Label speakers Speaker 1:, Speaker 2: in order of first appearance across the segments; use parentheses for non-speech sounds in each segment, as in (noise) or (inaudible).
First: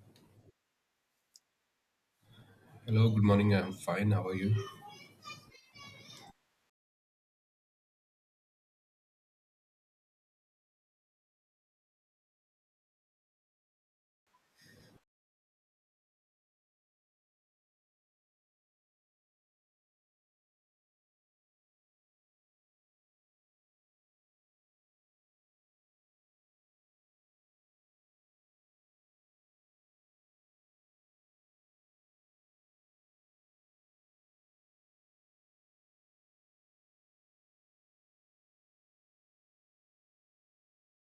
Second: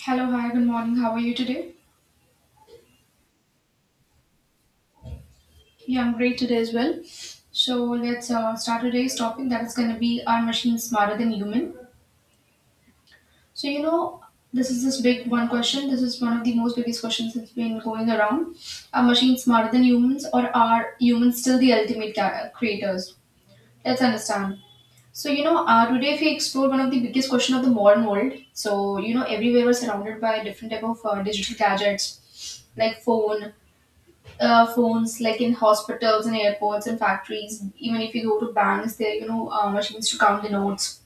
Speaker 1: Hello, hi, good morning. How are you today?
Speaker 2: Hello, good morning. I'm fine. How are you?
Speaker 1: Yeah, I'm great today as well. So let's start today's topic, that is going to be, are machines smarter than human? So you know, this is this big one question. This is one of the most biggest questions that's been going around. Are machines smarter than humans, or are humans still the ultimate creators? Let's understand. Today if we explore one of the biggest question of the modern world, everywhere we're surrounded by different type of digital gadgets like phone, phones, like in hospitals and airports and factories. Even if you go to banks, there are, machines to count the notes.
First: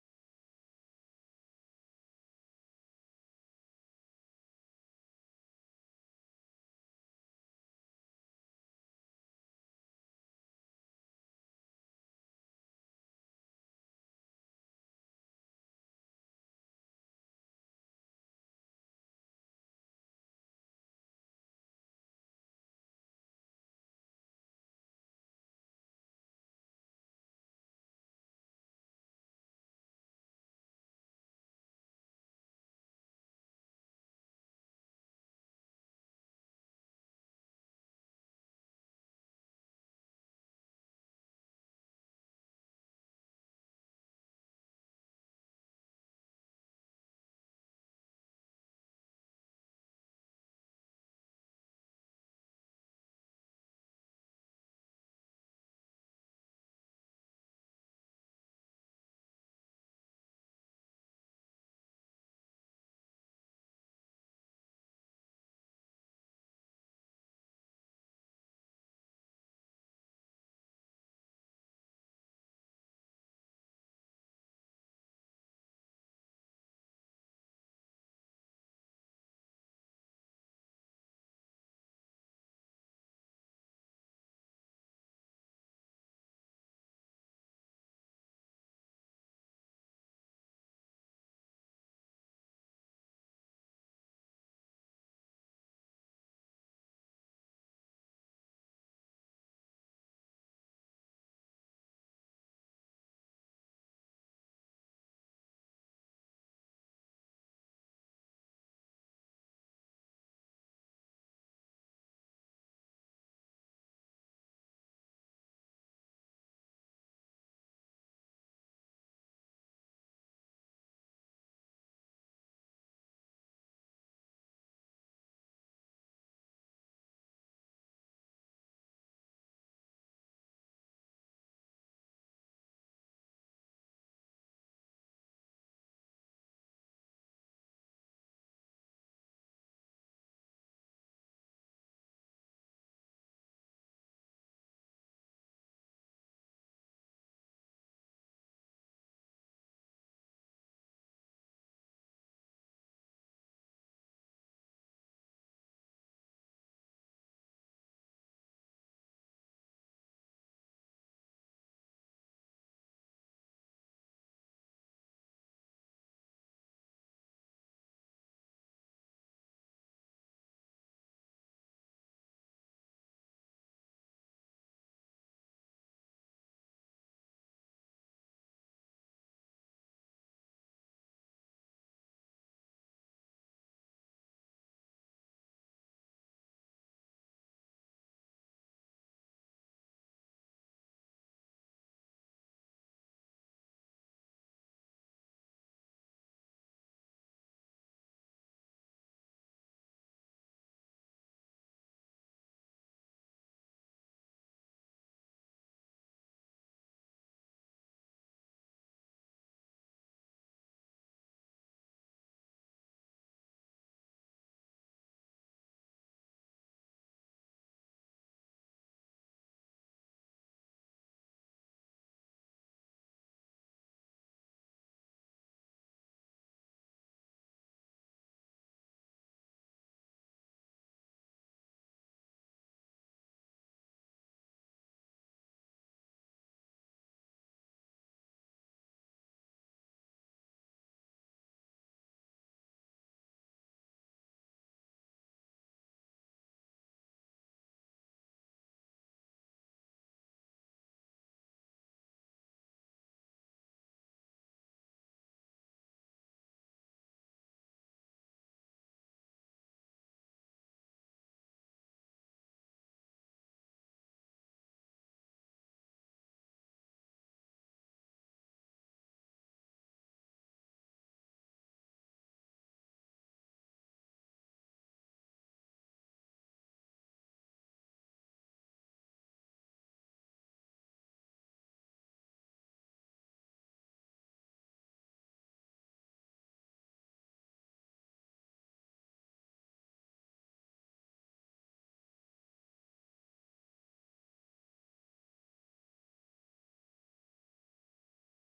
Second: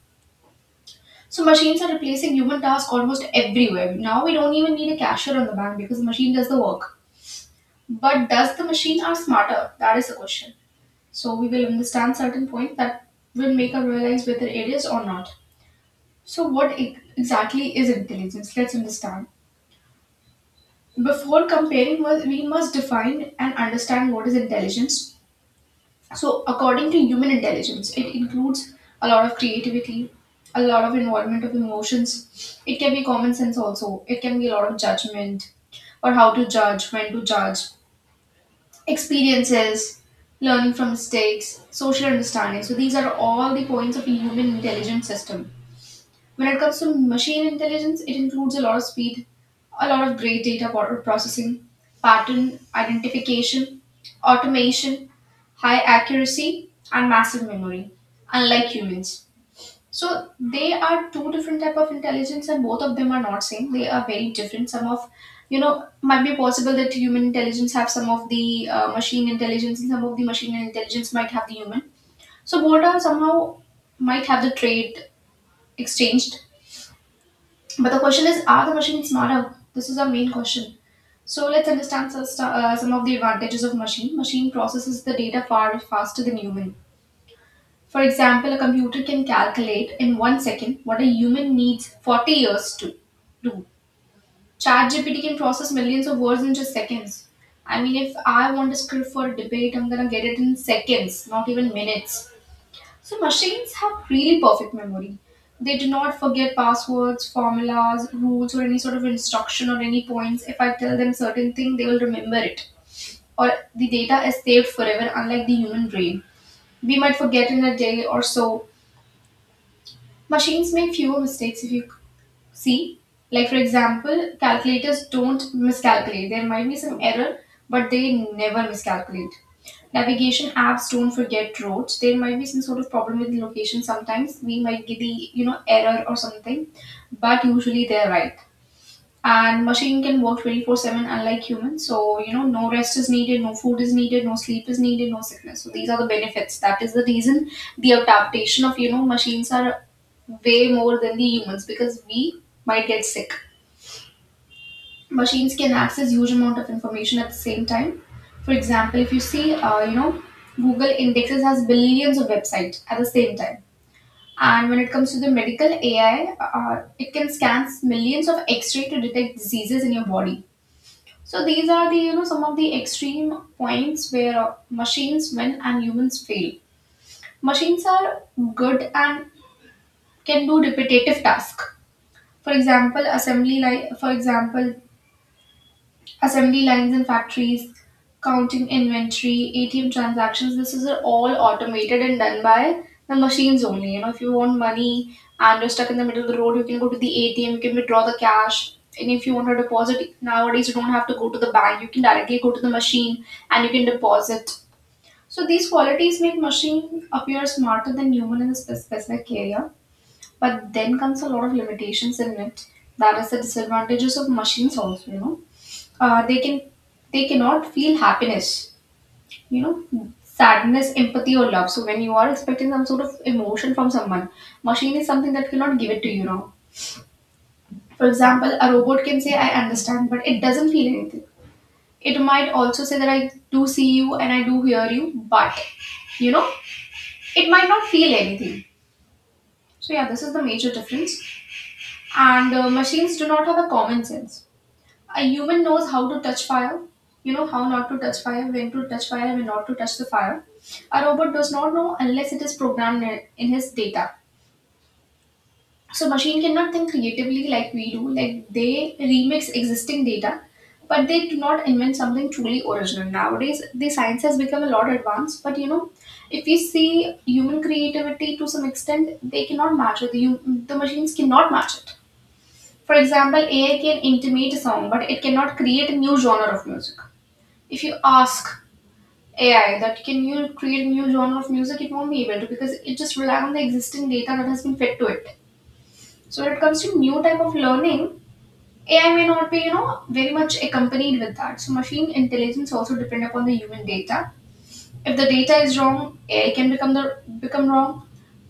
Speaker 1: So machines are replacing human tasks almost everywhere. Now we don't even need a cashier on the bank because the machine does the work. But does the machine are smarter? That is the question. So we will understand certain point that will make us realize whether it is or not. So what exactly is intelligence? Let's understand. Before comparing, we must define and understand what is intelligence. So, according to human intelligence, it includes a lot of creativity, a lot of involvement of emotions. It can be common sense also. It can be a lot of judgment, or how to judge, when to judge, experiences, learning from mistakes, social understanding. So, these are all the points of a human intelligence system. When it comes to machine intelligence, it includes a lot of speed, a lot of great data processing, pattern identification, automation, high accuracy, and massive memory, unlike humans. So they are two different type of intelligence, and both of them are not same. They are very different. Some of, might be possible that human intelligence have some of the machine intelligence, and some of the machine intelligence might have the human. So both are somehow might have the trade exchanged. But the question is, are the machines smarter? This is our main question. So let's understand. Some of the advantages of machine. Machine processes the data far faster than human. For example, a computer can calculate in 1 second what a human needs 40 years to do. ChatGPT can process millions of words in just seconds. I mean, if I want a script for a debate, I'm gonna get it in seconds, not even minutes. So machines have really perfect memory. They do not forget passwords, formulas, rules, or any sort of instruction or any points. If I tell them certain thing, they will remember it. Or the data is saved forever, unlike the human brain. We might forget in a day or so. Machines make fewer mistakes if you see, like for example, calculators don't miscalculate. There might be some error, but they never miscalculate. Navigation apps don't forget roads. There might be some sort of problem with location sometimes. We might get the, you know, error or something, but usually they're right. And machine can work 24/7, unlike humans. So you know, no rest is needed, no food is needed, no sleep is needed, no sickness. So these are the benefits. That is the reason the adaptation of, you know, machines are way more than the humans, because we might get sick. Machines can access huge amount of information at the same time. For example, if you see, Google indexes has billions of websites at the same time. And when it comes to the medical AI, it can scan millions of x-ray to detect diseases in your body. So these are the, you know, some of the extreme points where machines win and humans fail. Machines are good and can do repetitive tasks. For example, assembly line. For example, assembly lines in factories, counting inventory, ATM transactions. This is all automated and done by the machines only. You know, if you want money and you're stuck in the middle of the road, you can go to the ATM, you can withdraw the cash. And if you want to deposit, nowadays you don't have to go to the bank. You can directly go to the machine and you can deposit. So these qualities make machine appear smarter than human in a specific area. But then comes a lot of limitations in it. That is the disadvantages of machines also. They can they cannot feel happiness, you know, sadness, empathy or love. So when you are expecting some sort of emotion from someone, machine is something that cannot give it to you. Now, for example, a robot can say I understand, but it doesn't feel anything. It might also say that I do see you and I do hear you, but you know, it might not feel anything. So yeah, this is the major difference. And machines do not have a common sense. A human knows how to touch fire, you know, how not to touch fire, when to touch fire, when not to touch the fire. A robot does not know unless it is programmed in his data. So machine cannot think creatively like we do. Like, they remix existing data, but they do not invent something truly original. Nowadays the science has become a lot advanced, but you know, if we see human creativity to some extent, they cannot match it, the machines cannot match it. For example, AI can intimate a song, but it cannot create a new genre of music. If you ask AI that can you create a new genre of music, it won't be able to, because it just relies on the existing data that has been fed to it. So when it comes to new type of learning, AI may not be, you know, very much accompanied with that. So machine intelligence also depend upon the human data. If the data is wrong, AI can become the become wrong.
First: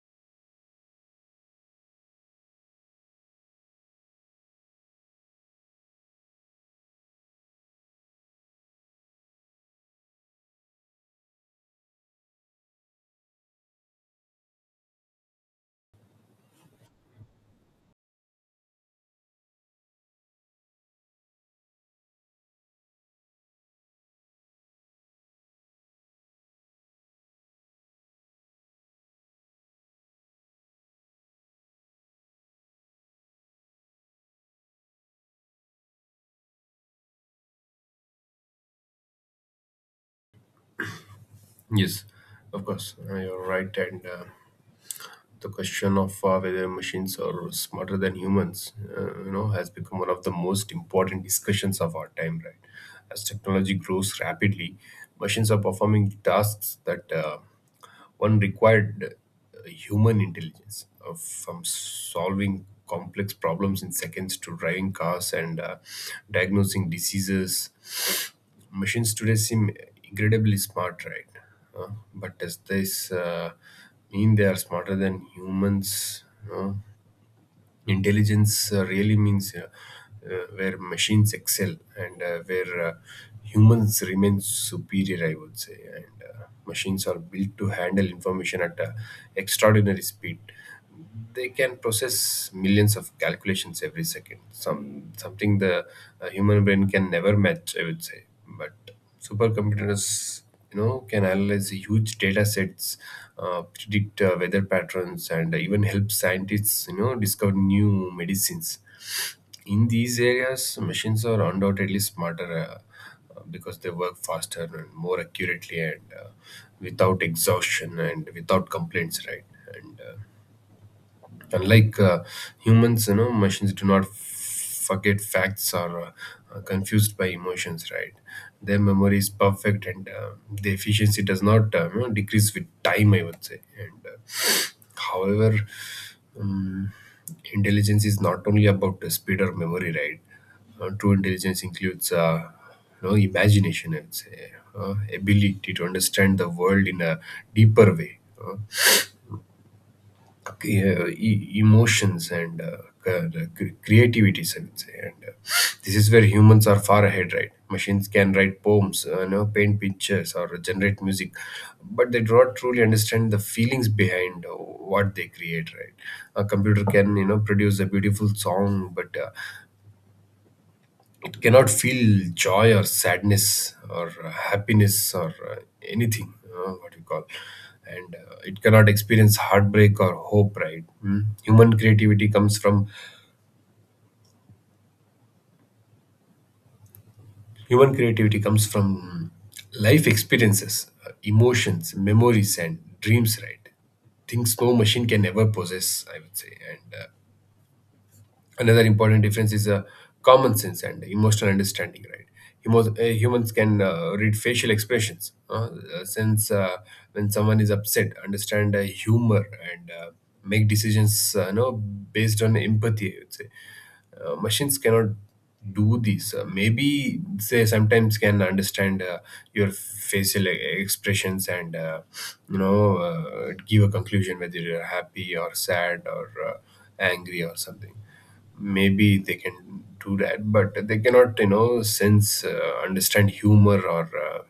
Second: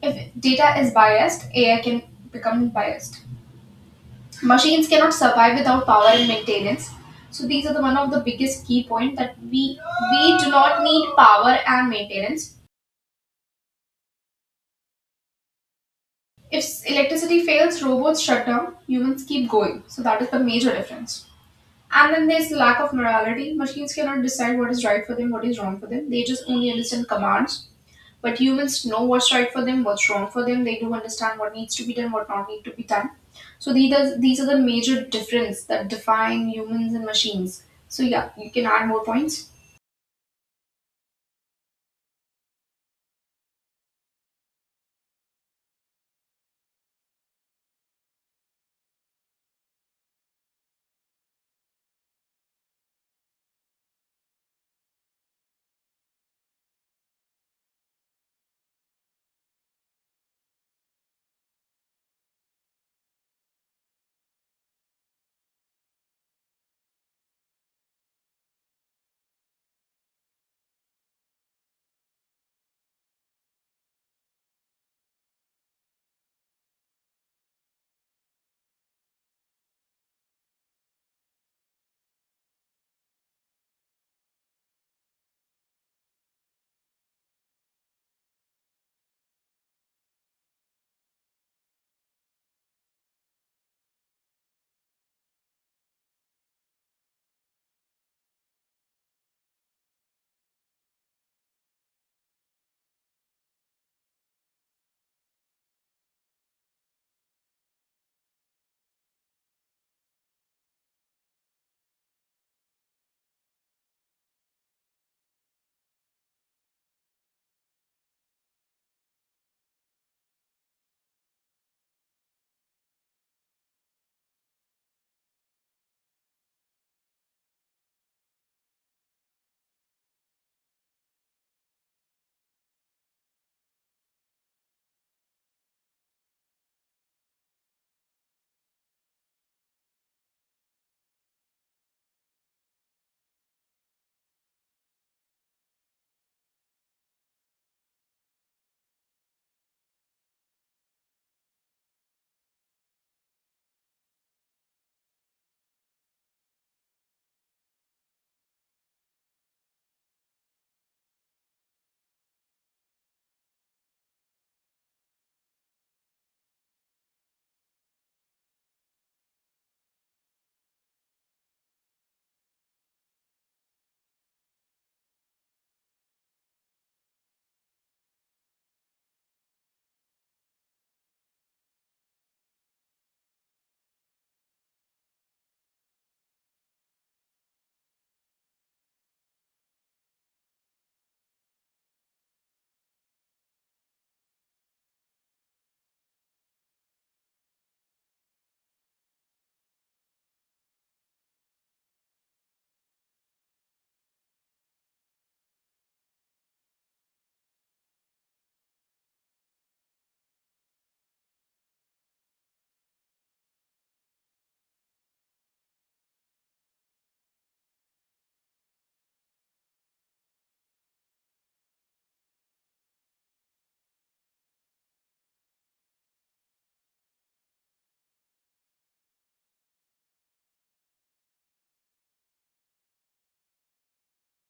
Speaker 1: If data is biased, AI can become biased. Machines cannot survive without power and maintenance. So these are the one of the biggest key point that we do not need power and maintenance. If electricity fails, robots shut down, humans keep going. So that is the major difference. And then there's the lack of morality. Machines cannot decide what is right for them, what is wrong for them. They just only understand commands. But humans know what's right for them, what's wrong for them. They do understand what needs to be done, what not need to be done. So these are the major difference that define humans and machines. So yeah, you can add more points.
Speaker 2: Yes, of course, you're right. And the question of whether machines are smarter than humans, has become one of the most important discussions of our time, right? As technology grows rapidly, machines are performing tasks that one required human intelligence, from solving complex problems in seconds to driving cars and diagnosing diseases. Machines today seem incredibly smart, right? Uh, but does this mean they are smarter than humans? No? Intelligence really means where machines excel and where humans remain superior, I would say. And machines are built to handle information at extraordinary speed. They can process millions of calculations every second. Something the human brain can never match, I would say. But supercomputers, can analyze huge data sets, predict weather patterns, and even help scientists, discover new medicines. In these areas, machines are undoubtedly smarter, because they work faster and more accurately, and without exhaustion and without complaints, right? and Unlike humans, machines do not forget facts or are confused by emotions, right? Their memory is perfect, and the efficiency does not, decrease with time, I would say. And uh, however, um, intelligence is not only about the speed or memory, right? True intelligence includes, imagination, I would say, ability to understand the world in a deeper way. uh, Emotions and the creativities, I would say. And this is where humans are far ahead, right? Machines can write poems, paint pictures, or generate music, but they do not truly understand the feelings behind what they create, right? A computer can, produce a beautiful song, but it cannot feel joy or sadness or happiness or anything, what you call, and it cannot experience heartbreak or hope, right? Hmm. human creativity comes from Human creativity comes from life experiences, emotions, memories, and dreams, right? Things no machine can ever possess, I would say. And another important difference is common sense and emotional understanding, right? Humans can read facial expressions, since, when someone is upset, understand humor, and make decisions, based on empathy, I would say. Machines cannot do these, maybe they sometimes can understand your facial expressions and, give a conclusion whether you're happy or sad or angry or something. Maybe they can do that, but they cannot, sense, understand humor, or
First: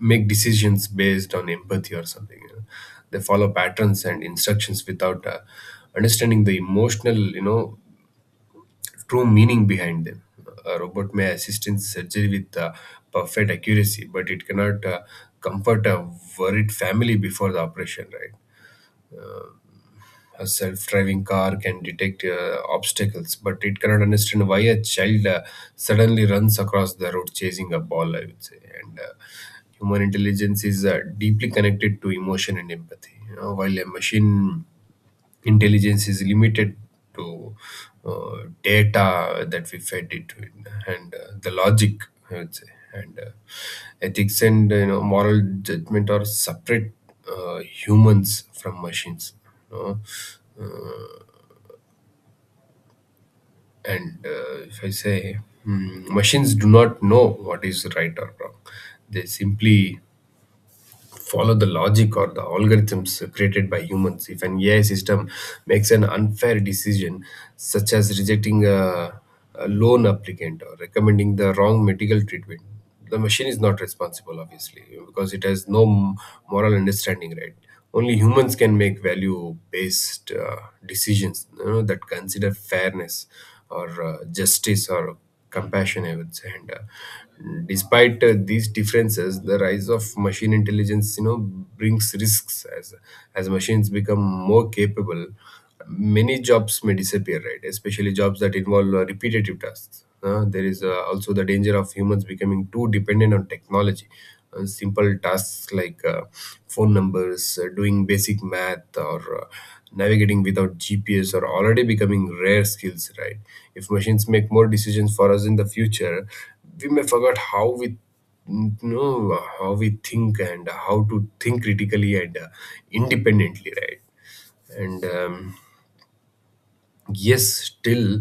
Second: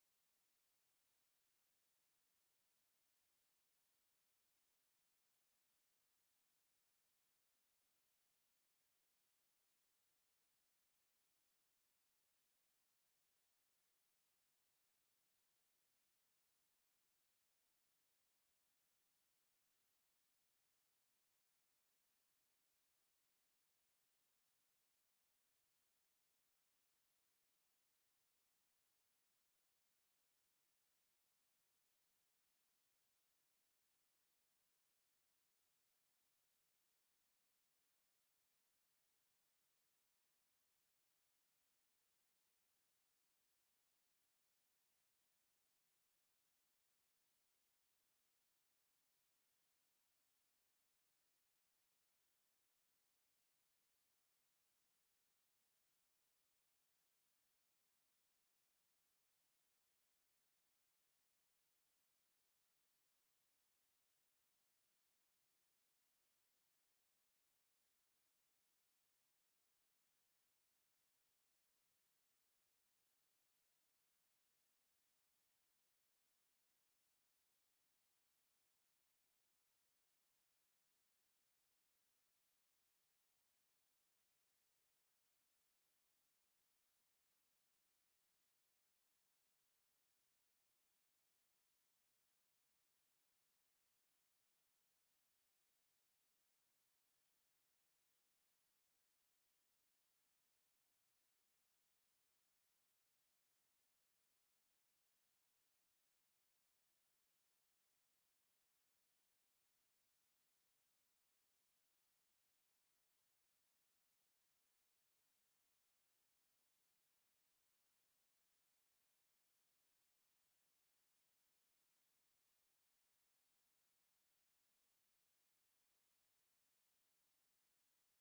Speaker 2: make decisions based on empathy or something, They follow patterns and instructions without understanding the emotional, true meaning behind them. A robot may assist in surgery with perfect accuracy, but it cannot comfort a worried family before the operation, right? A self driving car can detect obstacles, but it cannot understand why a child suddenly runs across the road chasing a ball, I would say. And human intelligence is deeply connected to emotion and empathy. While a machine intelligence is limited to uh, data that we fed it with, and the logic, I would say. And ethics and, moral judgment are separate uh, humans from machines, you know Uh, and if I say, mm, machines do not know what is right or wrong. They simply follow the logic or the algorithms created by humans. If an AI system makes an unfair decision, such as rejecting a loan applicant or recommending the wrong medical treatment, the machine is not responsible, obviously, because it has no moral understanding, right? Only humans can make value based decisions, that consider fairness or justice or compassion, I would say. And despite these differences, the rise of machine intelligence, brings risks. As machines become more capable, many jobs may disappear, right? Especially jobs that involve repetitive tasks. There is also the danger of humans becoming too dependent on technology. Simple tasks like phone numbers, doing basic math, or navigating without GPS are already becoming rare skills, right? If machines make more decisions for us in the future, we may forget how we think and how to think critically and independently, right? and Yes, still,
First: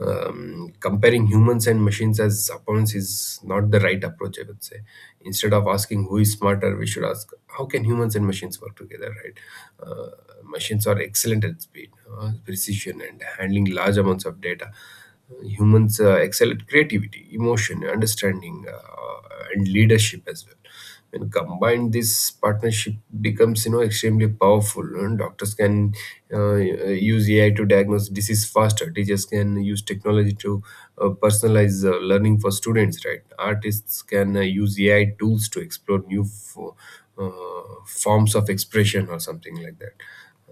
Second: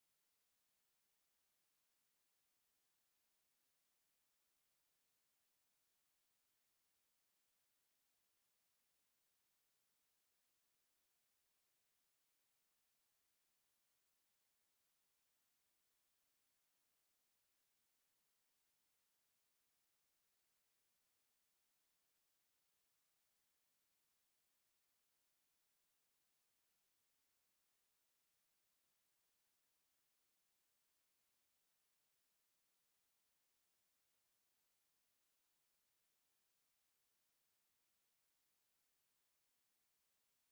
Speaker 2: comparing humans and machines as opponents is not the right approach, I would say. Instead of asking who is smarter, we should ask how can humans and machines work together, right? uh, Machines are excellent at speed, precision, and handling large amounts of data. Uh, Humans excel at creativity, emotion, understanding, and leadership as well. When combined, this partnership becomes, extremely powerful. And doctors can use AI to diagnose disease faster, teachers can use technology to personalize learning for students, right? Artists can use AI tools to explore new uh, forms of expression or something like that.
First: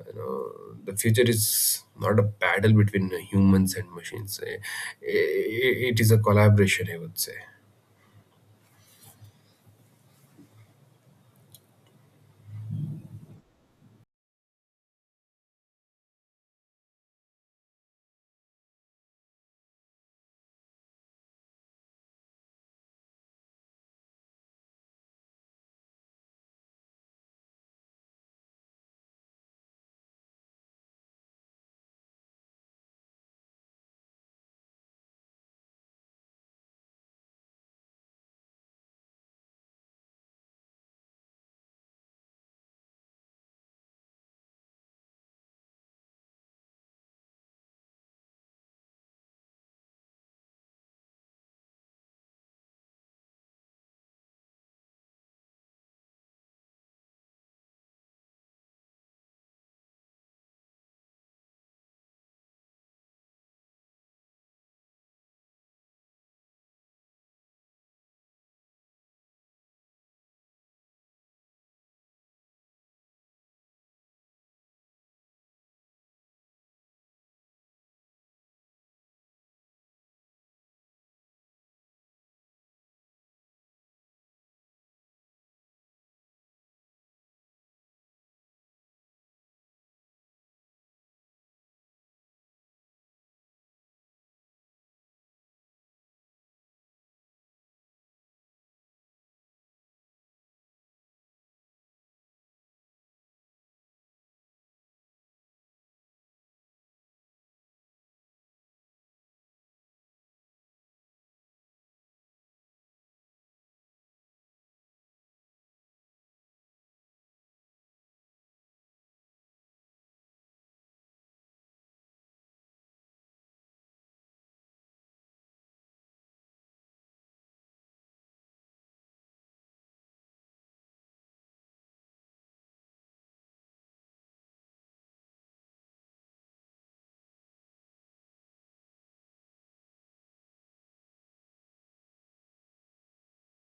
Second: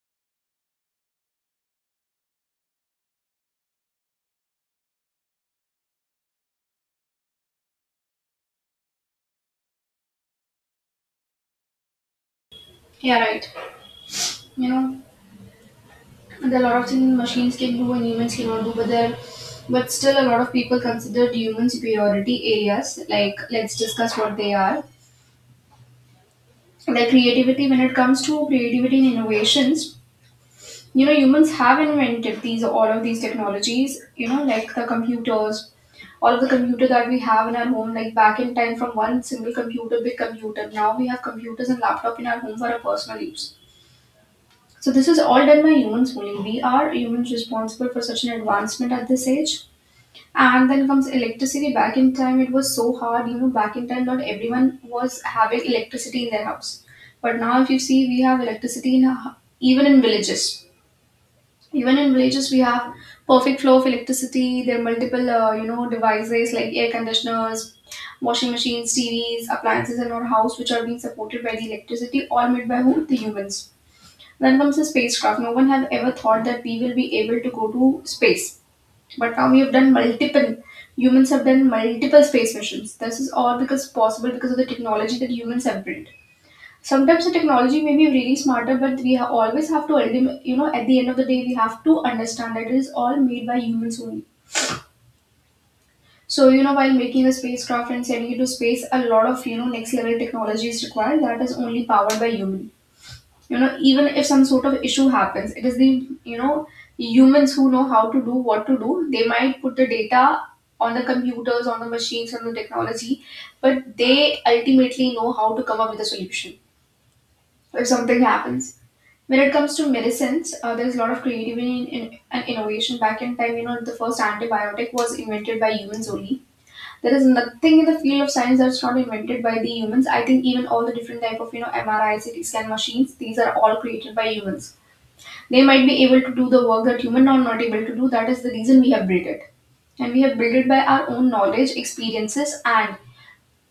Speaker 2: The future is not a battle between humans and machines. It is a collaboration, I would say.
Speaker 1: Yeah, right. You know, there are a lot of things machines can do and humans cannot do, but still a lot of people consider human superiority areas. Like, let's discuss what they are. The creativity, when it comes to creativity and innovations, you know, humans have invented these all of these technologies, you know, like the computers. All of the computer that we have in our home, like back in time, from one single computer, big computer, now we have computers and laptop in our home for our personal use. So this is all done by humans only. We are humans responsible for such an advancement at this age. And then comes electricity. Back in time, it was so hard. You know, back in time, not everyone was having electricity in their house. But now, if you see, we have electricity in our, even in villages. Even in villages, we have perfect flow of electricity. There are multiple, you know, devices like air conditioners, washing machines, TVs, appliances in our house, which are being supported by the electricity, all made by whom? The humans. Then comes the spacecraft. No one had ever thought that we will be able to go to space, but now we have done multiple, humans have done multiple space missions. This is all because possible because of the technology that humans have built. Sometimes the technology may be really smarter, but always have to, you know, at the end of the day, we have to understand that it is all made by humans only. So, while making a spacecraft and sending it to space, a lot of, next level technology is required that is only powered by humans. Even if some sort of issue happens, it is the you know humans who know how to do what to do. They might put the data on the computers, on the machines, on the technology, but they ultimately know how to come up with a solution if something happens. When it comes to medicines, there's a lot of creativity and innovation. Back in time, the first antibiotic was invented by humans only. There is nothing in the field of science that's not invented by the humans. I think even all the different type of MRI, CT scan machines, these are all created by humans. They might be able to do the work that human are not able to do. That is the reason we have built it. And we have built it by our own knowledge, experiences, and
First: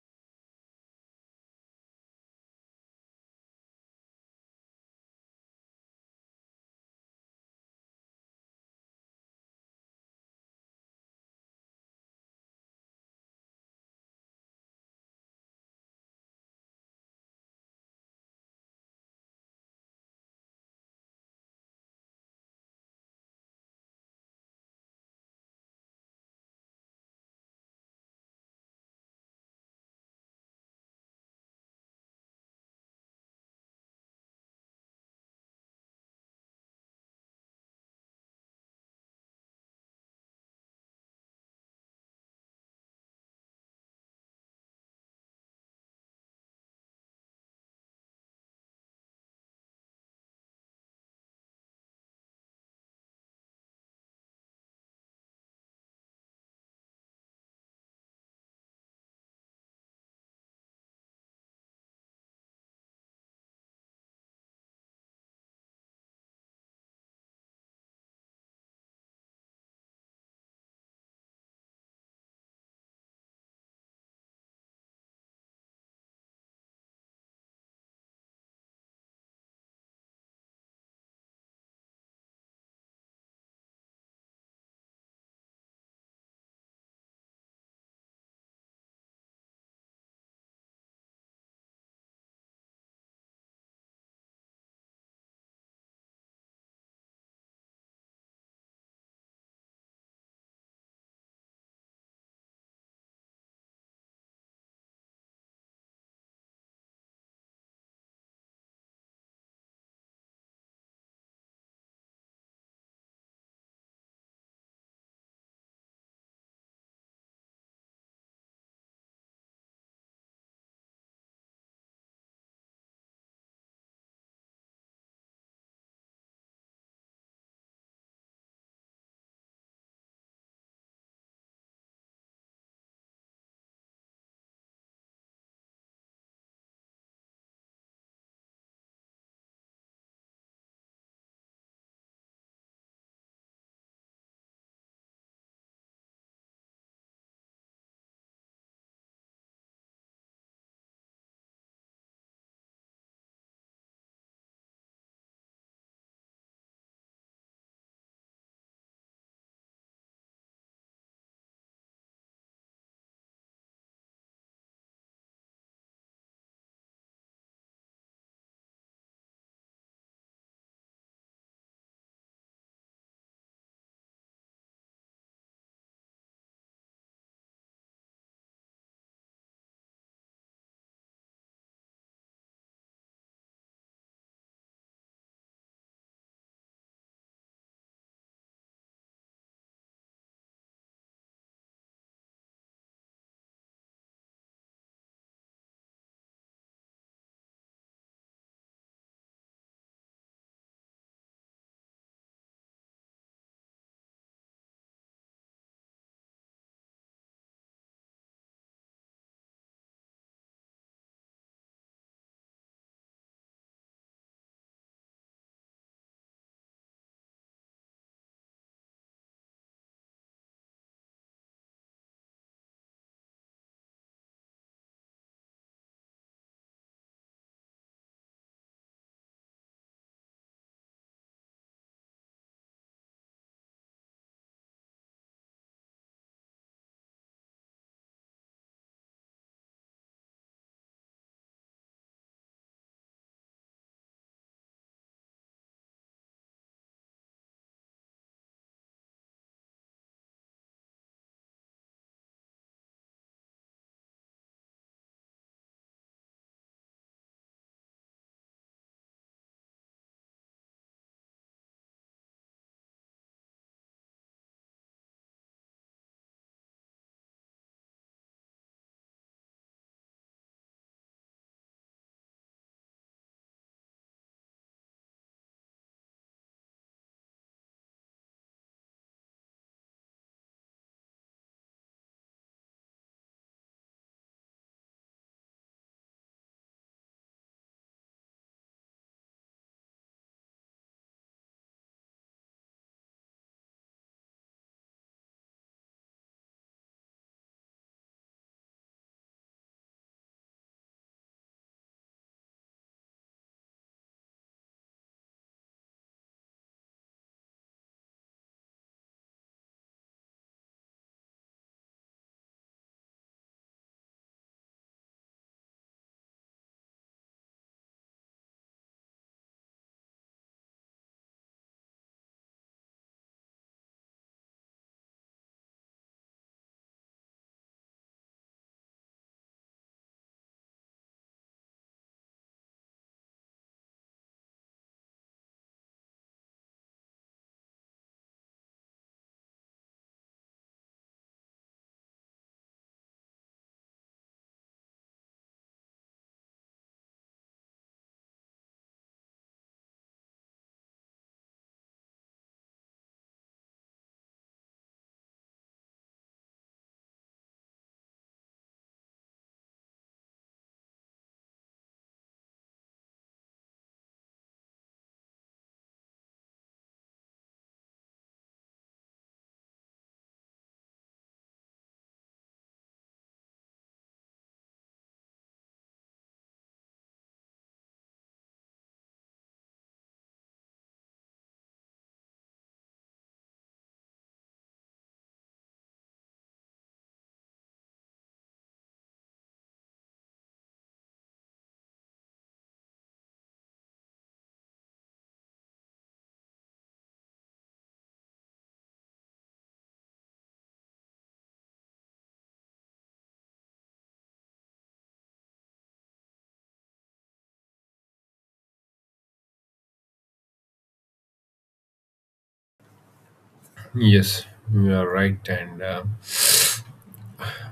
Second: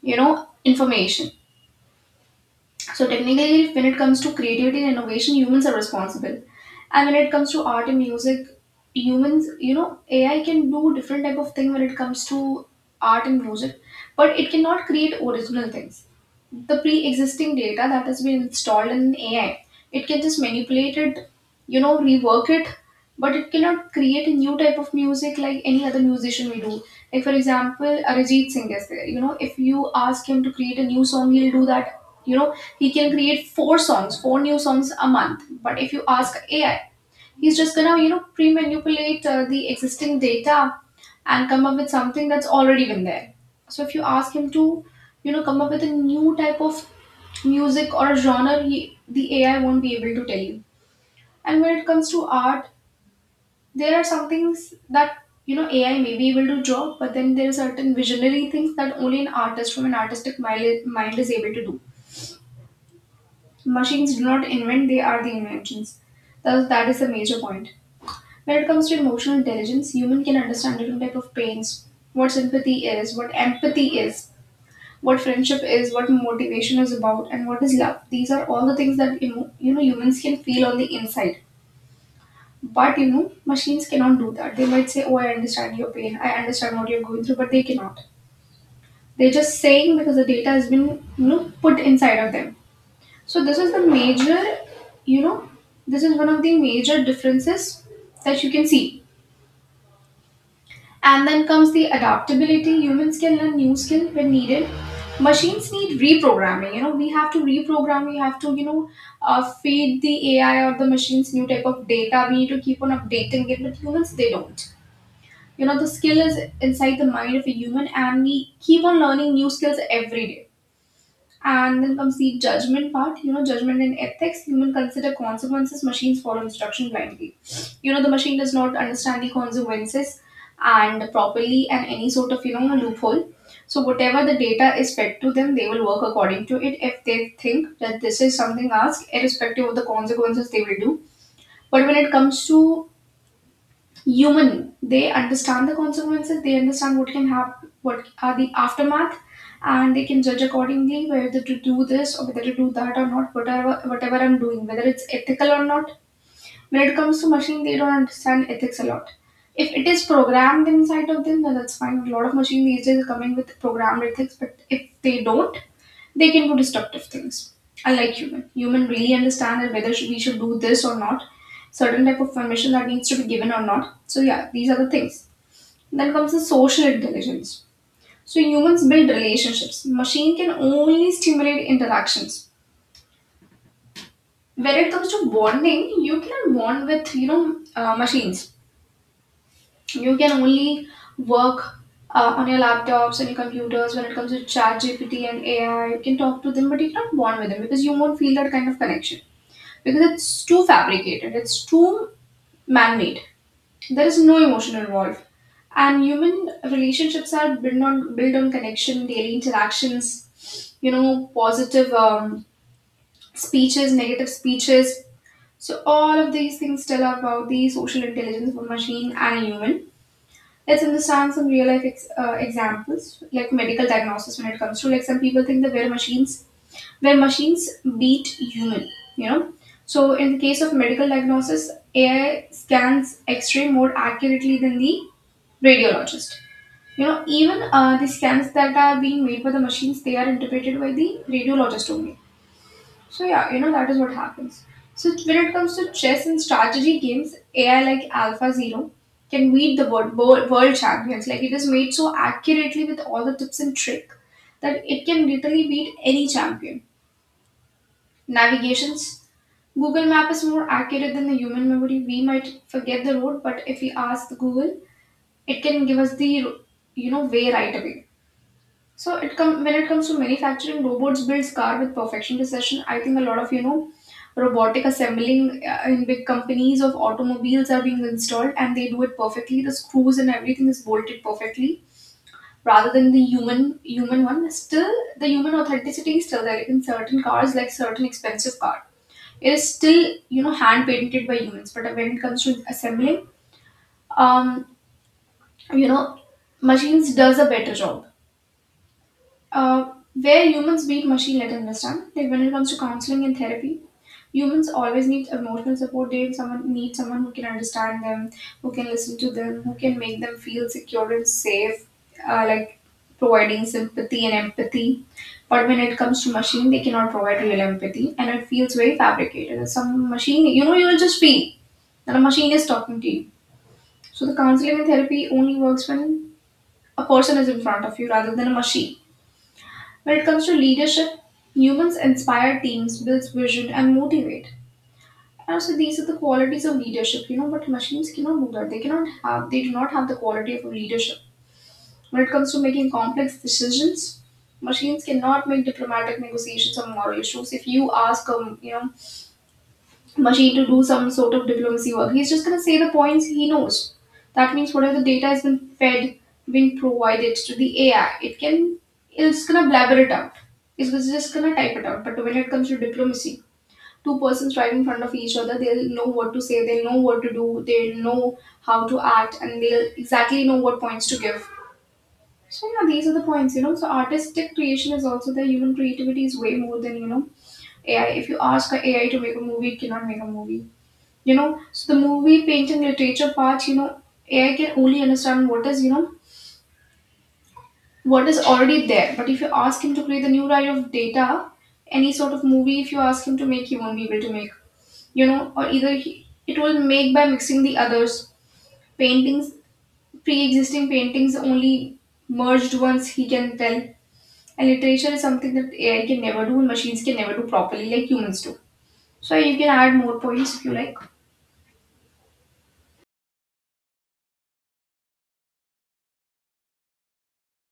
Speaker 1: information. So technically, when it comes to creativity and innovation, humans are responsible. And when it comes to art and music, humans, AI can do different type of thing when it comes to art and music, but it cannot create original things. The pre-existing data that has been installed in AI, it can just manipulate it, rework it, but it cannot create a new type of music like any other musician we do. Like for example, Arijit Singh is there. You know, if you ask him to create a new song, he'll do that. You know, he can create four songs, four new songs a month. But if you ask AI, he's just gonna pre-manipulate the existing data and come up with something that's already been there. So if you ask him to, come up with a new type of music or a genre, the AI won't be able to tell you. And when it comes to art, there are some things that AI may be able to draw, but then there are certain visionary things that only an artist from an mind is able to do. Machines do not invent; they are the inventions. That is the major point. When it comes to emotional intelligence, human can understand different type of pains, what sympathy is, what empathy is, what friendship is, what motivation is about, and what is love. These are all the things that humans can feel on the inside. But you know, machines cannot do that. They might say, "Oh, I understand your pain. I understand what you're going through," but they cannot. They're just saying because the data has been, put inside of them. So this is the major, you know, this is one of the major differences that you can see. And then comes the adaptability. Humans can learn new skill when needed. Machines need reprogramming. You know, we have to reprogram. We have to, feed the AI or the machines new type of data. We need to keep on updating it. But humans, they don't. The skill is inside the mind of a human, and we keep on learning new skills every day. And then comes the judgment part. You know, judgment and ethics: human consider consequences, machines follow instruction blindly. You know, the machine does not understand the consequences and properly, and any sort of loophole. So whatever the data is fed to them, they will work according to it. If they think that this is something asked, irrespective of the consequences, they will do. But when it comes to human, they understand the consequences. They understand what can happen, what are the aftermath, and they can judge accordingly whether to do this or whether to do that or not, whatever, I'm doing, whether it's ethical or not. When it comes to machine, they don't understand ethics a lot. If it is programmed inside of them, then that's fine. A lot of machine these days are coming with programmed ethics, but if they don't, they can do destructive things. Unlike human, human really understand that we should do this or not, certain type of permission that needs to be given or not. So yeah, these are the things. Then comes the social intelligence. So humans build relationships. Machine can only stimulate interactions. When it comes to bonding, you cannot bond with machines. You can only work on your laptops and your computers. When it comes to chat GPT and AI, you can talk to them, but you cannot bond with them because you won't feel that kind of connection, because it's too fabricated, it's too man made. There is no emotion involved. And human relationships are built on connection, daily interactions, positive speeches, negative speeches. So all of these things tell about the social intelligence of a machine and a human. Let's understand some examples, like medical diagnosis. When it comes to, like, some people think that we're machines where machines beat human, you know so in the case of medical diagnosis, AI scans X-ray more accurately than the radiologist. You know, even the scans that are being made by the machines, they are interpreted by the radiologist only. So yeah, you know, that is what happens. When it comes to chess and strategy games, AI like Alpha Zero can beat the world champions. Like, it is made so accurately with all the tips and trick that it can literally beat any champion. Navigations: Google Map is more accurate than the human memory. We might forget the route, but if we ask the Google, it can give us the way right away. So it come when it comes to manufacturing, robots builds car with perfection precision. I think a lot of robotic assembling in big companies of automobiles are being installed, and they do it perfectly. The screws and everything is bolted perfectly rather than the human human one. Still, the human authenticity is still there. Like, in certain cars, like certain expensive cars, it is still hand painted by humans. But when it comes to assembling, um you know machines does a better job. uh, where humans beat machine, let us understand. Like, when it comes to counseling and therapy, humans always need emotional support. They Someone need someone who can understand them, who can listen to them, who can make them feel secure and safe, like providing sympathy and empathy. But when it comes to machine, they cannot provide real empathy, and it feels very fabricated. Some machine, you know, you will just feel that a machine is talking to you. So the counseling and therapy only works when a person is in front of you rather than a machine. When it comes to leadership, humans inspire teams, builds vision, and motivate. And so these are the qualities of leadership, you know, but machines cannot do that. They do not have the quality of leadership. When it comes to making complex decisions, machines cannot make diplomatic negotiations or moral issues. If you ask machine to do some sort of diplomacy work, he's just going to say the points he knows. That means whatever the data has been provided to the AI, it's going to blabber it out. It's just going to type it out. But when it comes to diplomacy, two persons right in front of each other, they'll know what to say, they'll know what to do, they'll know how to act, and they'll exactly know what points to give. So yeah, these are the points, you know. So artistic creation is also there. Human creativity is way more than AI. If you ask a AI to make a movie, it cannot make a movie. You know, so the movie painting literature part, AI can only understand what is, what is already there. But if you ask him to create the new kind of data, any sort of movie, if you ask him to make, he won't be able to make, or either it will make by mixing the others. Paintings, pre existing paintings, only merged ones he can tell. And literature is something that AI can never do and machines can never do properly like humans do. So you can add more points if you like.
Speaker 2: Yes, you are right. And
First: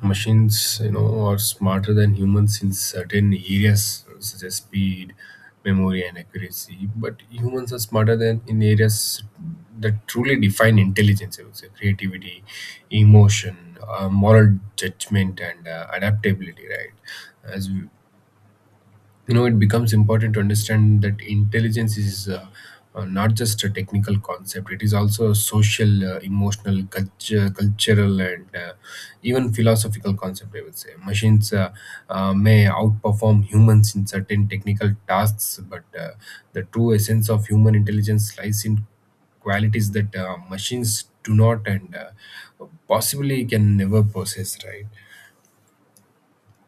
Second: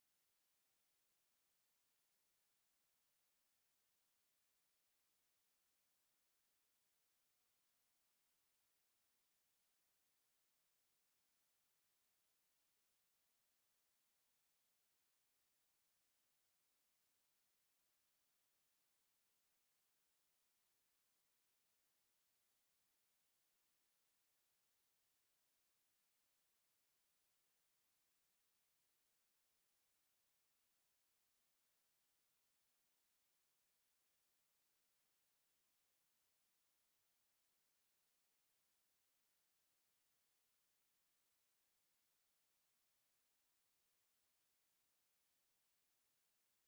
Speaker 2: machines, are smarter than humans in certain areas such as speed, memory, and accuracy. But humans are smarter than in areas that truly define intelligence, I would say. Creativity, emotion, moral judgment, and adaptability, right? As we, it becomes important to understand that intelligence is, not just a technical concept. It is also a social, emotional, cultural, and even philosophical concept, I would say. Machines, may outperform humans in certain technical tasks, but the true essence of human intelligence lies in qualities that machines do not, and possibly can never possess, right?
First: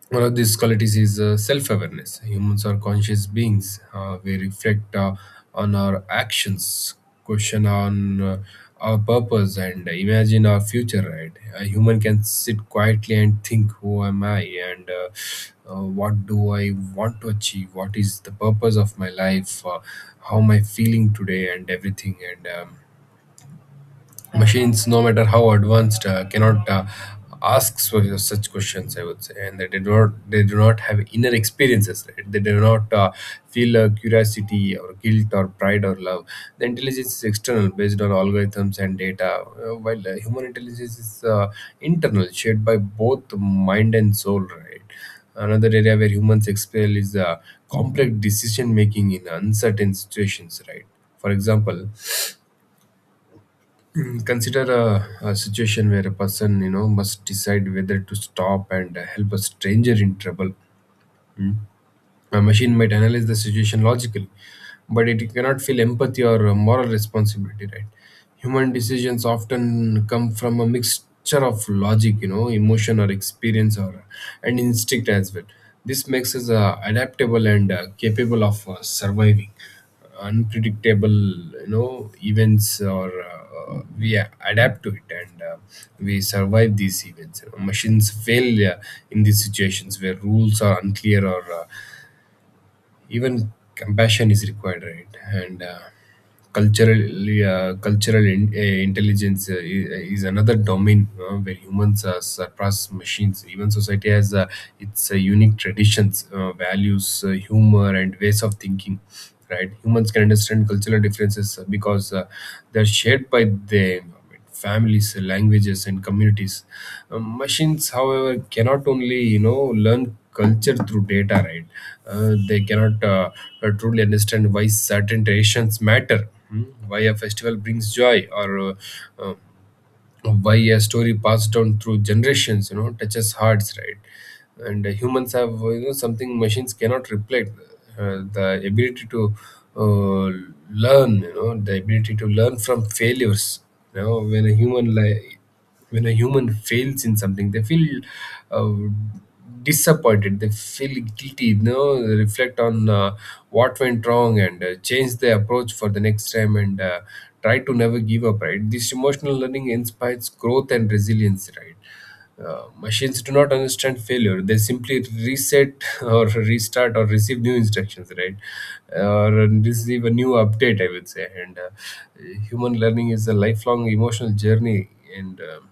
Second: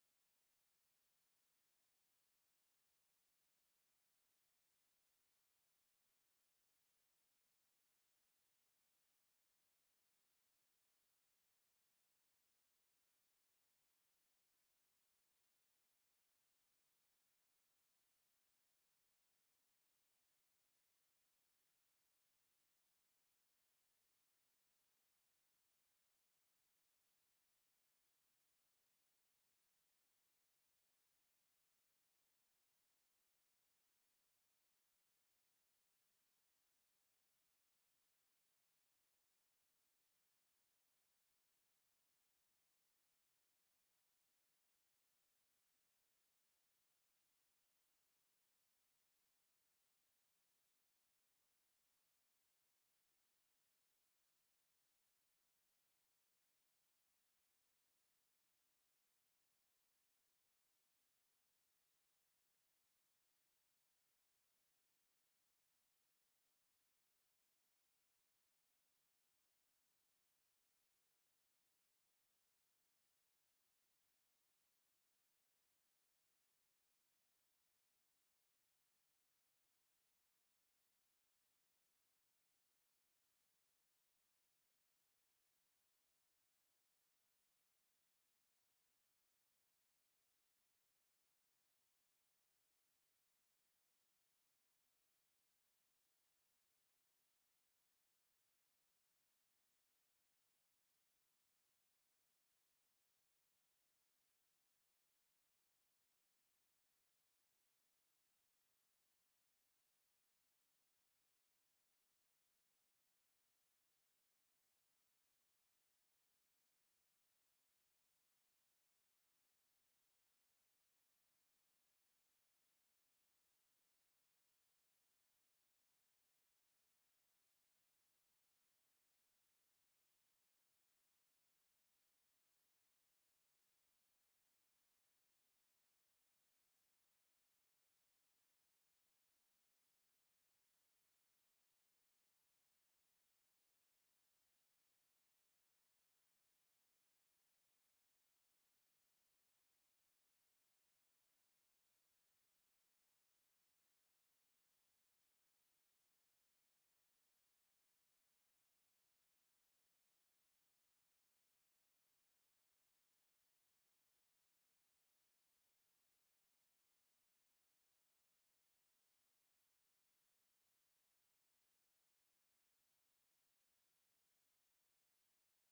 Speaker 2: One of these qualities is self awareness. Humans are conscious beings. We reflect on our actions, question on our purpose, and imagine our future, right? A human can sit quietly and think, Who am I? And what do I want to achieve? What is the purpose of my life? How am I feeling today? And everything. And Machines, no matter how advanced, cannot ask such questions, I would say. And they do not have inner experiences, right? They do not feel curiosity or guilt or pride or love. The intelligence is external, based on algorithms and data, while human intelligence is internal, shaped by both mind and soul, right? Another area where humans excel is complex decision making in uncertain situations, right? For example, consider a situation where a person, must decide whether to stop and help a stranger in trouble. Mm. A machine might analyze the situation logically, but it cannot feel empathy or moral responsibility, right? Human decisions often come from a mixture of logic, emotion or experience or and instinct as well. This makes us adaptable and capable of surviving unpredictable, events, or we adapt to it, and we survive these events. Machines fail in these situations where rules are unclear or even compassion is required, right? And culturally, intelligence is another domain where humans surpass machines. Even society has its unique traditions, values, humor, and ways of thinking, right? Humans can understand cultural differences because they're shared by the environment, families, languages, and communities. Machines, however, cannot only, learn culture through data, right? They cannot, truly understand why certain traditions matter, why a festival brings joy, or uh, why a story passed down through generations, touches hearts, right? And humans have, something machines cannot replace, the ability to uh, learn, the ability to learn from failures. When when a human fails in something, they feel uh, disappointed, they feel guilty, reflect on what went wrong, and change their approach for the next time, and try to never give up, right? This emotional learning inspires growth and resilience, right? Machines do not understand failure. They simply reset (laughs) or restart or receive new instructions, right? Or receive a new update, I would say. And human learning is a lifelong emotional journey. And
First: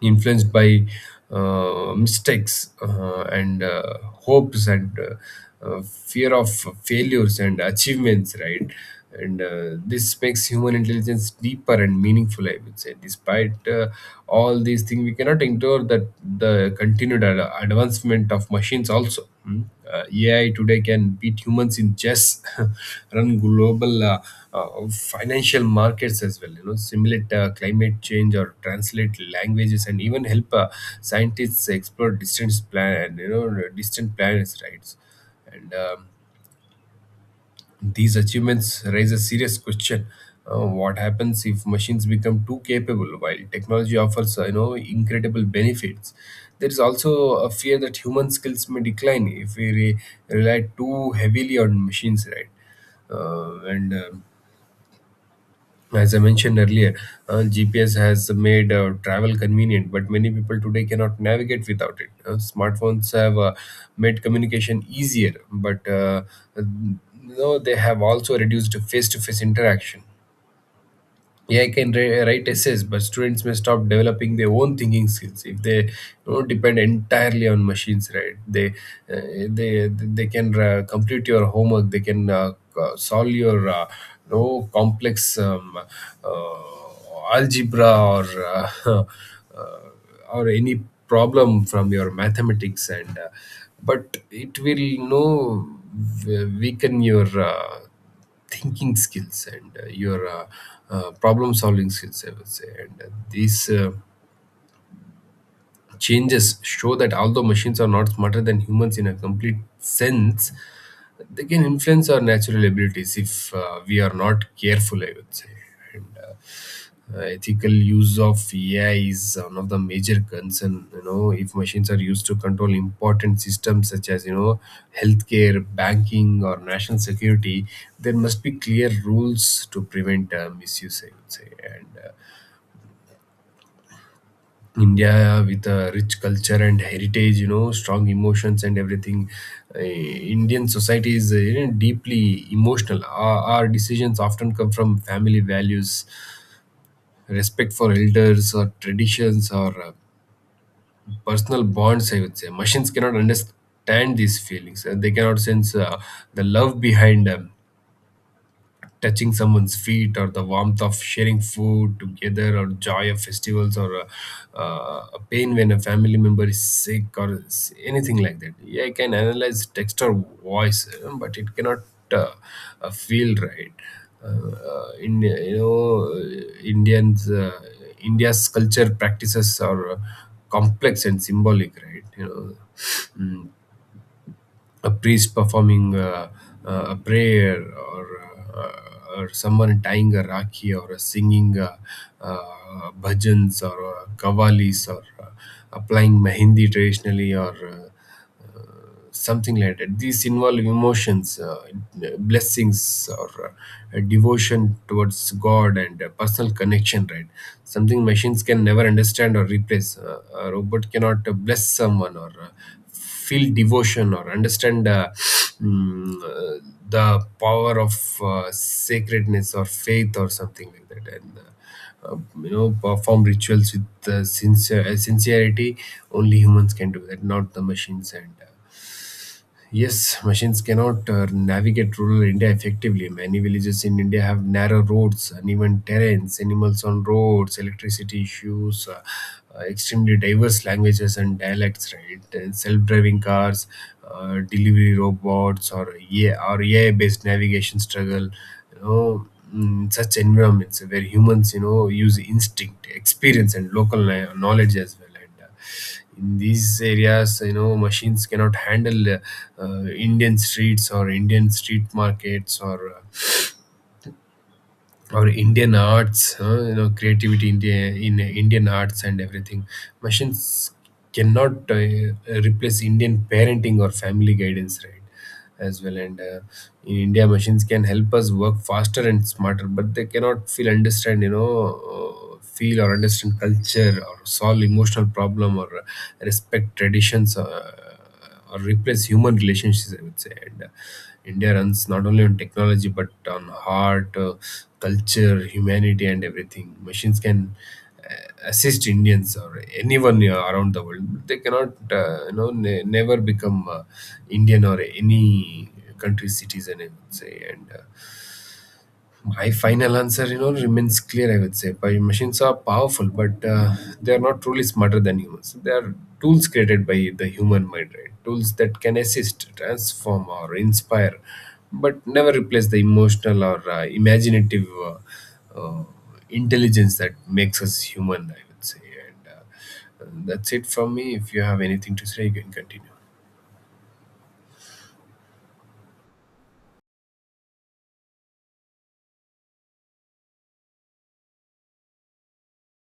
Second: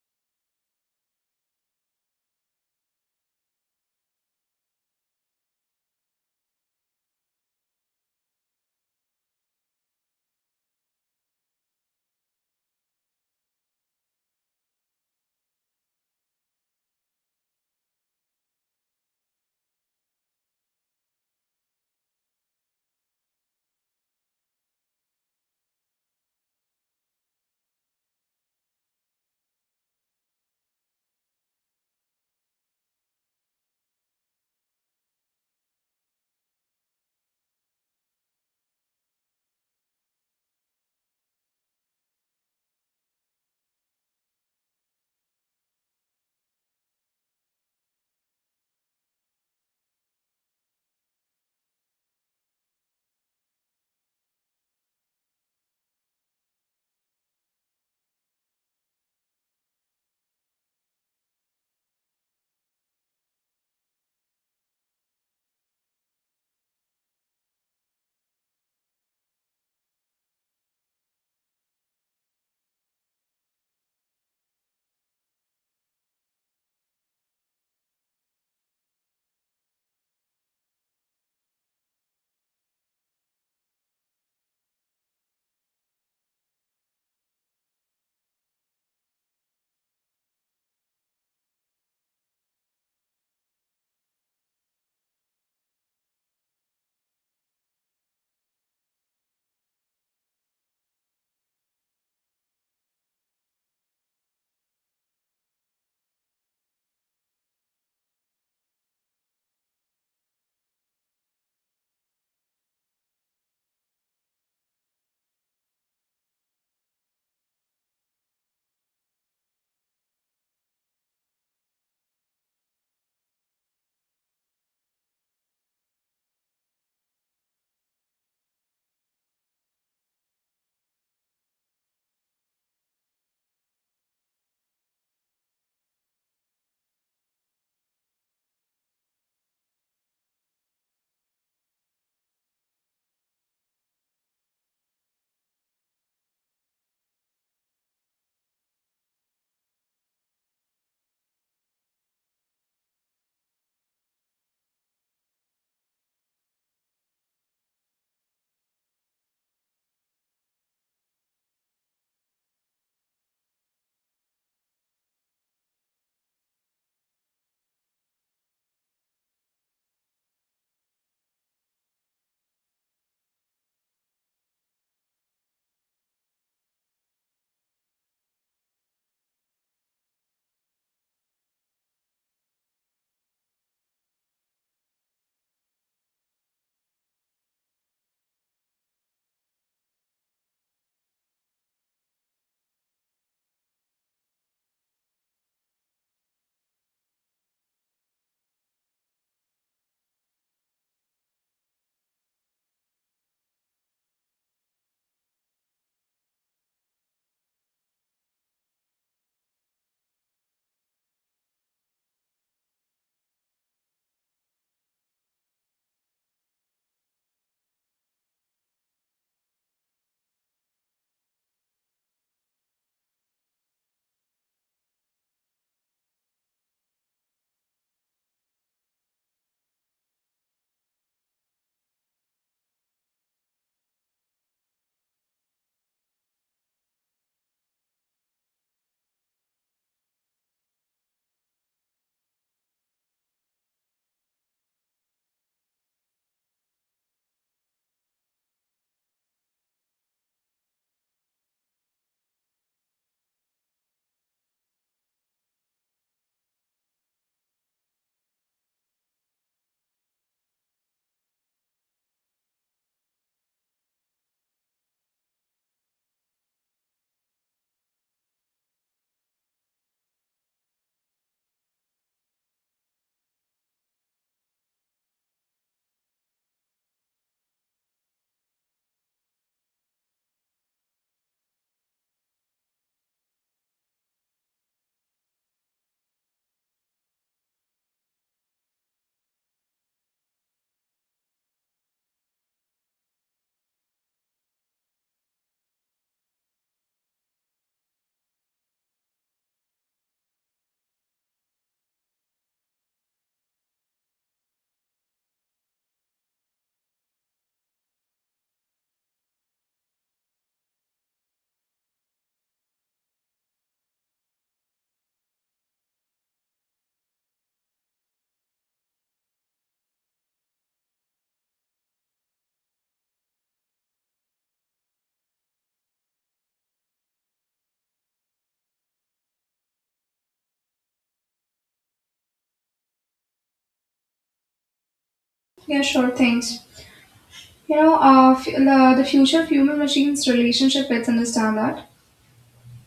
Speaker 2: influenced by mistakes and hopes and fear of failures and achievements, right? And This makes human intelligence deeper and meaningful, I would say. Despite all these things, we cannot ignore that the continued advancement improvement of machines also. Mm. AI today can beat humans in chess, (laughs) run global financial markets as well. You know, simulate climate change or translate languages, and even help scientists explore distant distant planets, right? And These achievements raise a serious question. What happens if machines become too capable? While technology offers incredible benefits, there is also a fear that human skills may decline if we rely too heavily on machines, right? And As I mentioned earlier, GPS has made travel convenient, but many people today cannot navigate without it. Smartphones have made communication easier, but uh, no, they have also reduced face to face interaction. AI can write essays, but students may stop developing their own thinking skills if they depend entirely on machines. Right? They can complete your homework. They can solve your complex uh, algebra or (laughs) uh, or any problem from your mathematics. And uh, but it will you know weaken your thinking skills and your problem solving skills, I would say. And these changes show that although machines are not smarter than humans in a complete sense, they can influence our natural abilities if we are not careful, I would say. And ethical use of AI is one of the major concern you know If machines are used to control important systems such as, you know, healthcare, banking, or national security, there must be clear rules to prevent misuse, I would say. And India, with a rich culture and heritage, you know, strong emotions and everything. Indian society is, you know, deeply emotional. Our decisions often come from family values, respect for elders, or traditions, or personal bonds, I would say. Machines cannot understand these feelings. They cannot sense the love behind them, touching someone's feet, or the warmth of sharing food together, or joy of festivals, or a pain when a family member is sick or anything like that. Yeah, I can analyze text or voice, but it cannot uh, feel, right? In you know uh, indians India's culture practices are complex and symbolic, right? You know. Mm, a priest performing a prayer, uh, or someone tying a rakhi, or a singing bhajans, or kavalis, or applying mehendi traditionally, or something like that. These involve emotions, blessings, or devotion towards God, and personal connection, right? Something machines can never understand or replace. A robot cannot bless someone, or feel devotion, or understand mm, uh, the power of sacredness or faith or something like that. And uh, you know, perform rituals with sincerity. Only humans can do that, not the machines. And Yes, machines cannot navigate rural India effectively. Many villages in India have narrow roads, uneven terrains, animals on roads, electricity issues, extremely diverse languages and dialects, right? And self-driving cars, delivery robots, or AI, or AI-based navigation struggle. You know, in such environments where humans, you know, use instinct, experience, and local knowledge as well. And in these areas, you know, machines cannot handle uh, Indian streets, or Indian street markets, or Indian arts, you know, creativity in, in Indian arts and everything. Machines cannot replace Indian parenting or family guidance, right? As well. And In India, machines can help us work faster and smarter, but they cannot feel understand, you know, feel or understand culture, or solve emotional problem, or respect traditions. Or replace human relationships, I would say. And India runs not only on technology but on heart, culture, humanity, and everything. Machines can uh, assist Indians or anyone around the world, but they cannot, never become Indian or any country's citizen, I would say. And My final answer, you know, remains clear, I would say. But machines are powerful, but they are not truly smarter than humans. They are tools created by the human mind, right? Tools that can assist, transform, or inspire, but never replace the emotional or imaginative uh, intelligence that makes us human, I would say. And That's it from me. If you have anything to say, you can continue.
Speaker 1: Yeah, sure, thanks. You know, the future of human machines relationship, let's understand that.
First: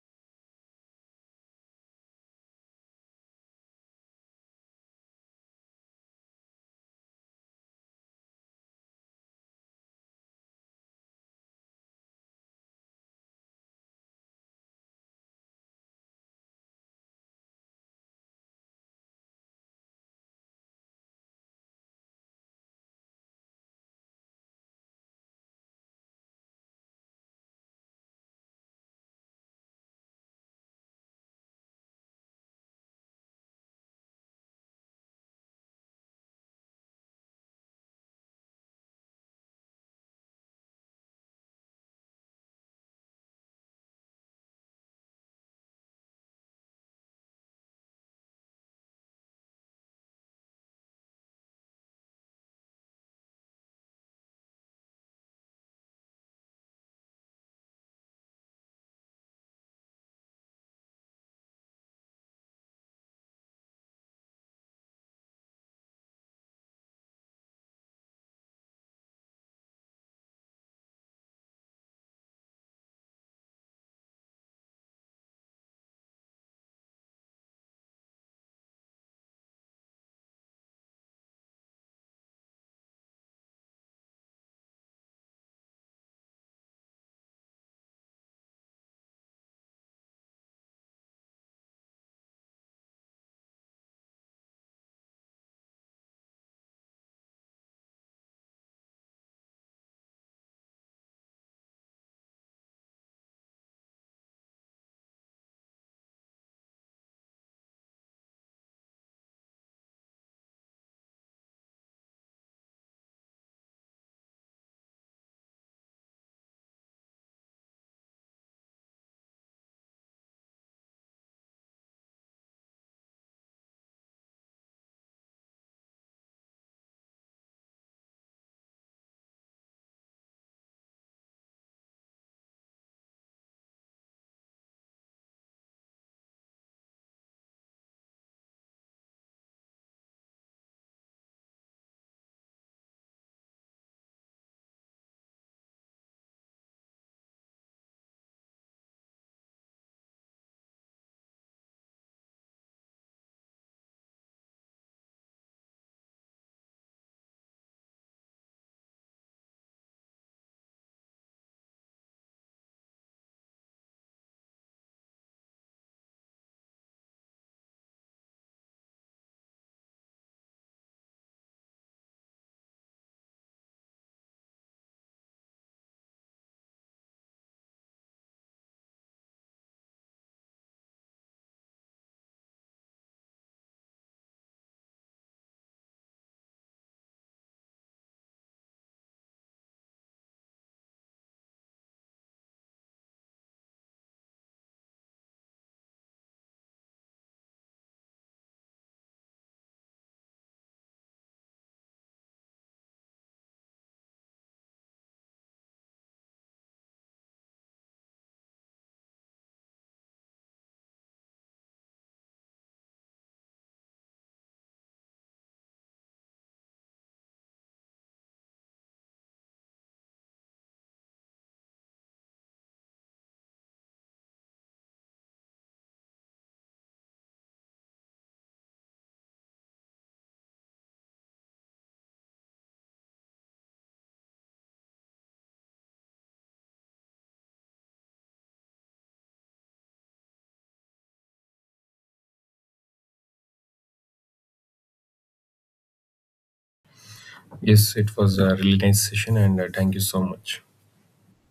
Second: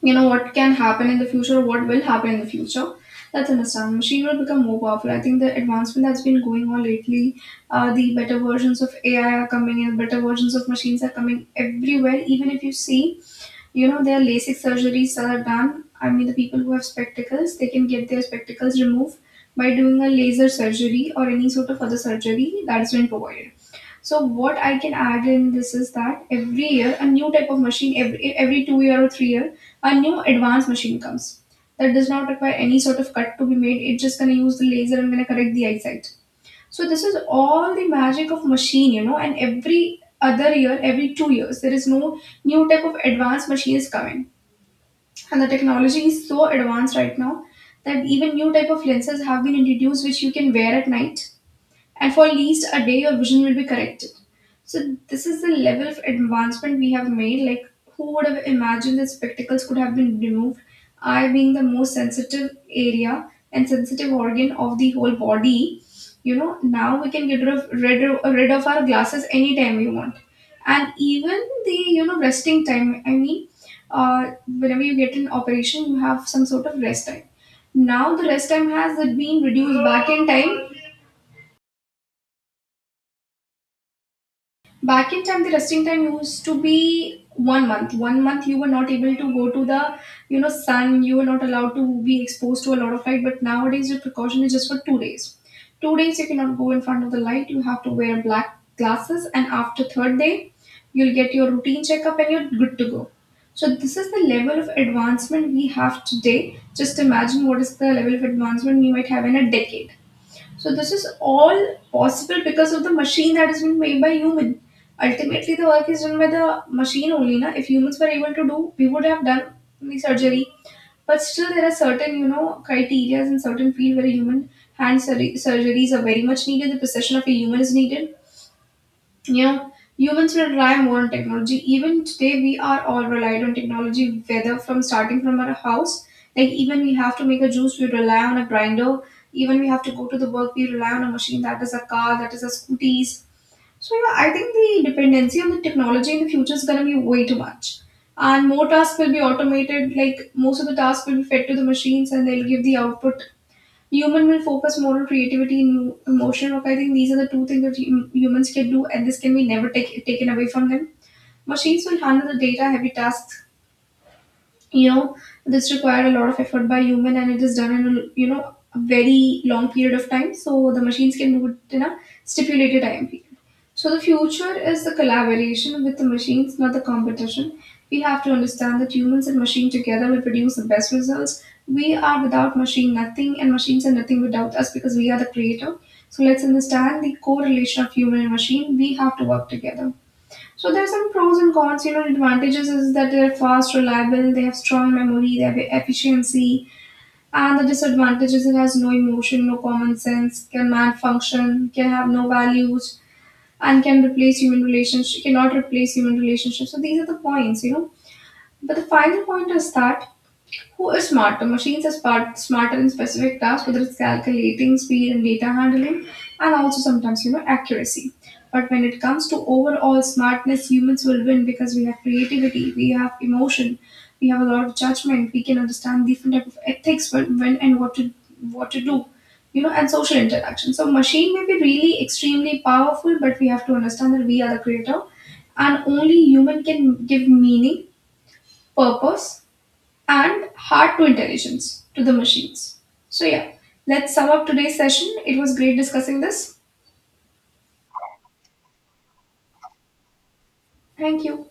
Speaker 1: You know, what can happen in the future, what will happen in the future. Let's understand. Machine will become more powerful. I think the advancement that's been going on lately, the better versions of AI are coming and better versions of machines are coming everywhere. Even if you see, you know, there are LASIK surgeries that are done. I mean, the people who have spectacles, they can get their spectacles removed by doing a laser surgery or any sort of other surgery that has been provided. So what I can add in this is that every year a new type of machine, every 2 years or 3 years, a new advanced machine comes that does not require any sort of cut to be made. It's just gonna use the laser and gonna correct the eyesight. So this is all the magic of machine, you know. And every other year, every 2 years, there is no new type of advanced machines coming. And the technology is so advanced right now that even new type of lenses have been introduced, which you can wear at night, and for at least a day your vision will be corrected. So this is the level of advancement we have made. Like, who would have imagined that spectacles could have been removed, eye being the most sensitive area and sensitive organ of the whole body? You know, now we can get rid of our glasses anytime we want. And even the, you know, resting time, I mean, uh, whenever you get an operation you have some sort of rest time. Now the rest time has been reduced. Back in time, back in time, the resting time used to be 1 month. 1 month you were not able to go to the, you know, sun. You were not allowed to be exposed to a lot of light. But nowadays, the precaution is just for 2 days. 2 days you cannot go in front of the light. You have to wear black glasses, and after third day, you'll get your routine checkup and you're good to go. So this is the level of advancement we have today. Just imagine what is the level of advancement we might have in a decade. So this is all possible because of the machine that has been made by human. Ultimately, the work is done by the machine only. Na? If humans were able to do, we would have done the surgery. But still, there are certain, you know, criteria in certain field where human surgeries are very much needed. The precision of a human is needed. Yeah, humans will rely more on technology. Even today, we are all relied on technology, whether from starting from our house. Like, even we have to make a juice, we rely on a grinder. Even we have to go to the work, we rely on a machine, that is a car, that is a scooties. So yeah, I think the dependency on the technology in the future is gonna be way too much. And more tasks will be automated, like most of the tasks will be fed to the machines and they'll give the output. Human will focus more on creativity and emotional work. I think these are the two things that humans can do, and this can be never taken away from them. Machines will handle the data heavy tasks. You know, this required a lot of effort by human and it is done in a you know, a very long period of time, so the machines can do it in a stipulated time period. So the future is the collaboration with the machines, not the competition. We have to understand that humans and machine together will produce the best results. We are without machine nothing, and machines are nothing without us, because we are the creator. So let's understand the correlation of human and machine. We have to work together. So there are some pros and cons. You know, advantages is that they're fast, reliable, they have strong memory, they have efficiency, and the disadvantages, it has no emotion, no common sense, can malfunction, can have no values, and cannot replace human relationships. So these are the points, you know. But the final point is that, who is smarter? Machines are smarter in specific tasks, whether it's calculating, speed, and data handling, and also sometimes, you know, accuracy. But when it comes to overall smartness, humans will win because we have creativity, we have emotion, we have a lot of judgment, we can understand different type of ethics, when and what to do, you know, and social interaction. So machine may be really extremely powerful, but we have to understand that we are the creator, and only human can give meaning, purpose, and hard to intelligence to the machines. So, yeah, let's sum up today's session. It was great discussing this.
Speaker 2: Yes, it was a really nice session, and thank you so much.
Speaker 1: Thank you.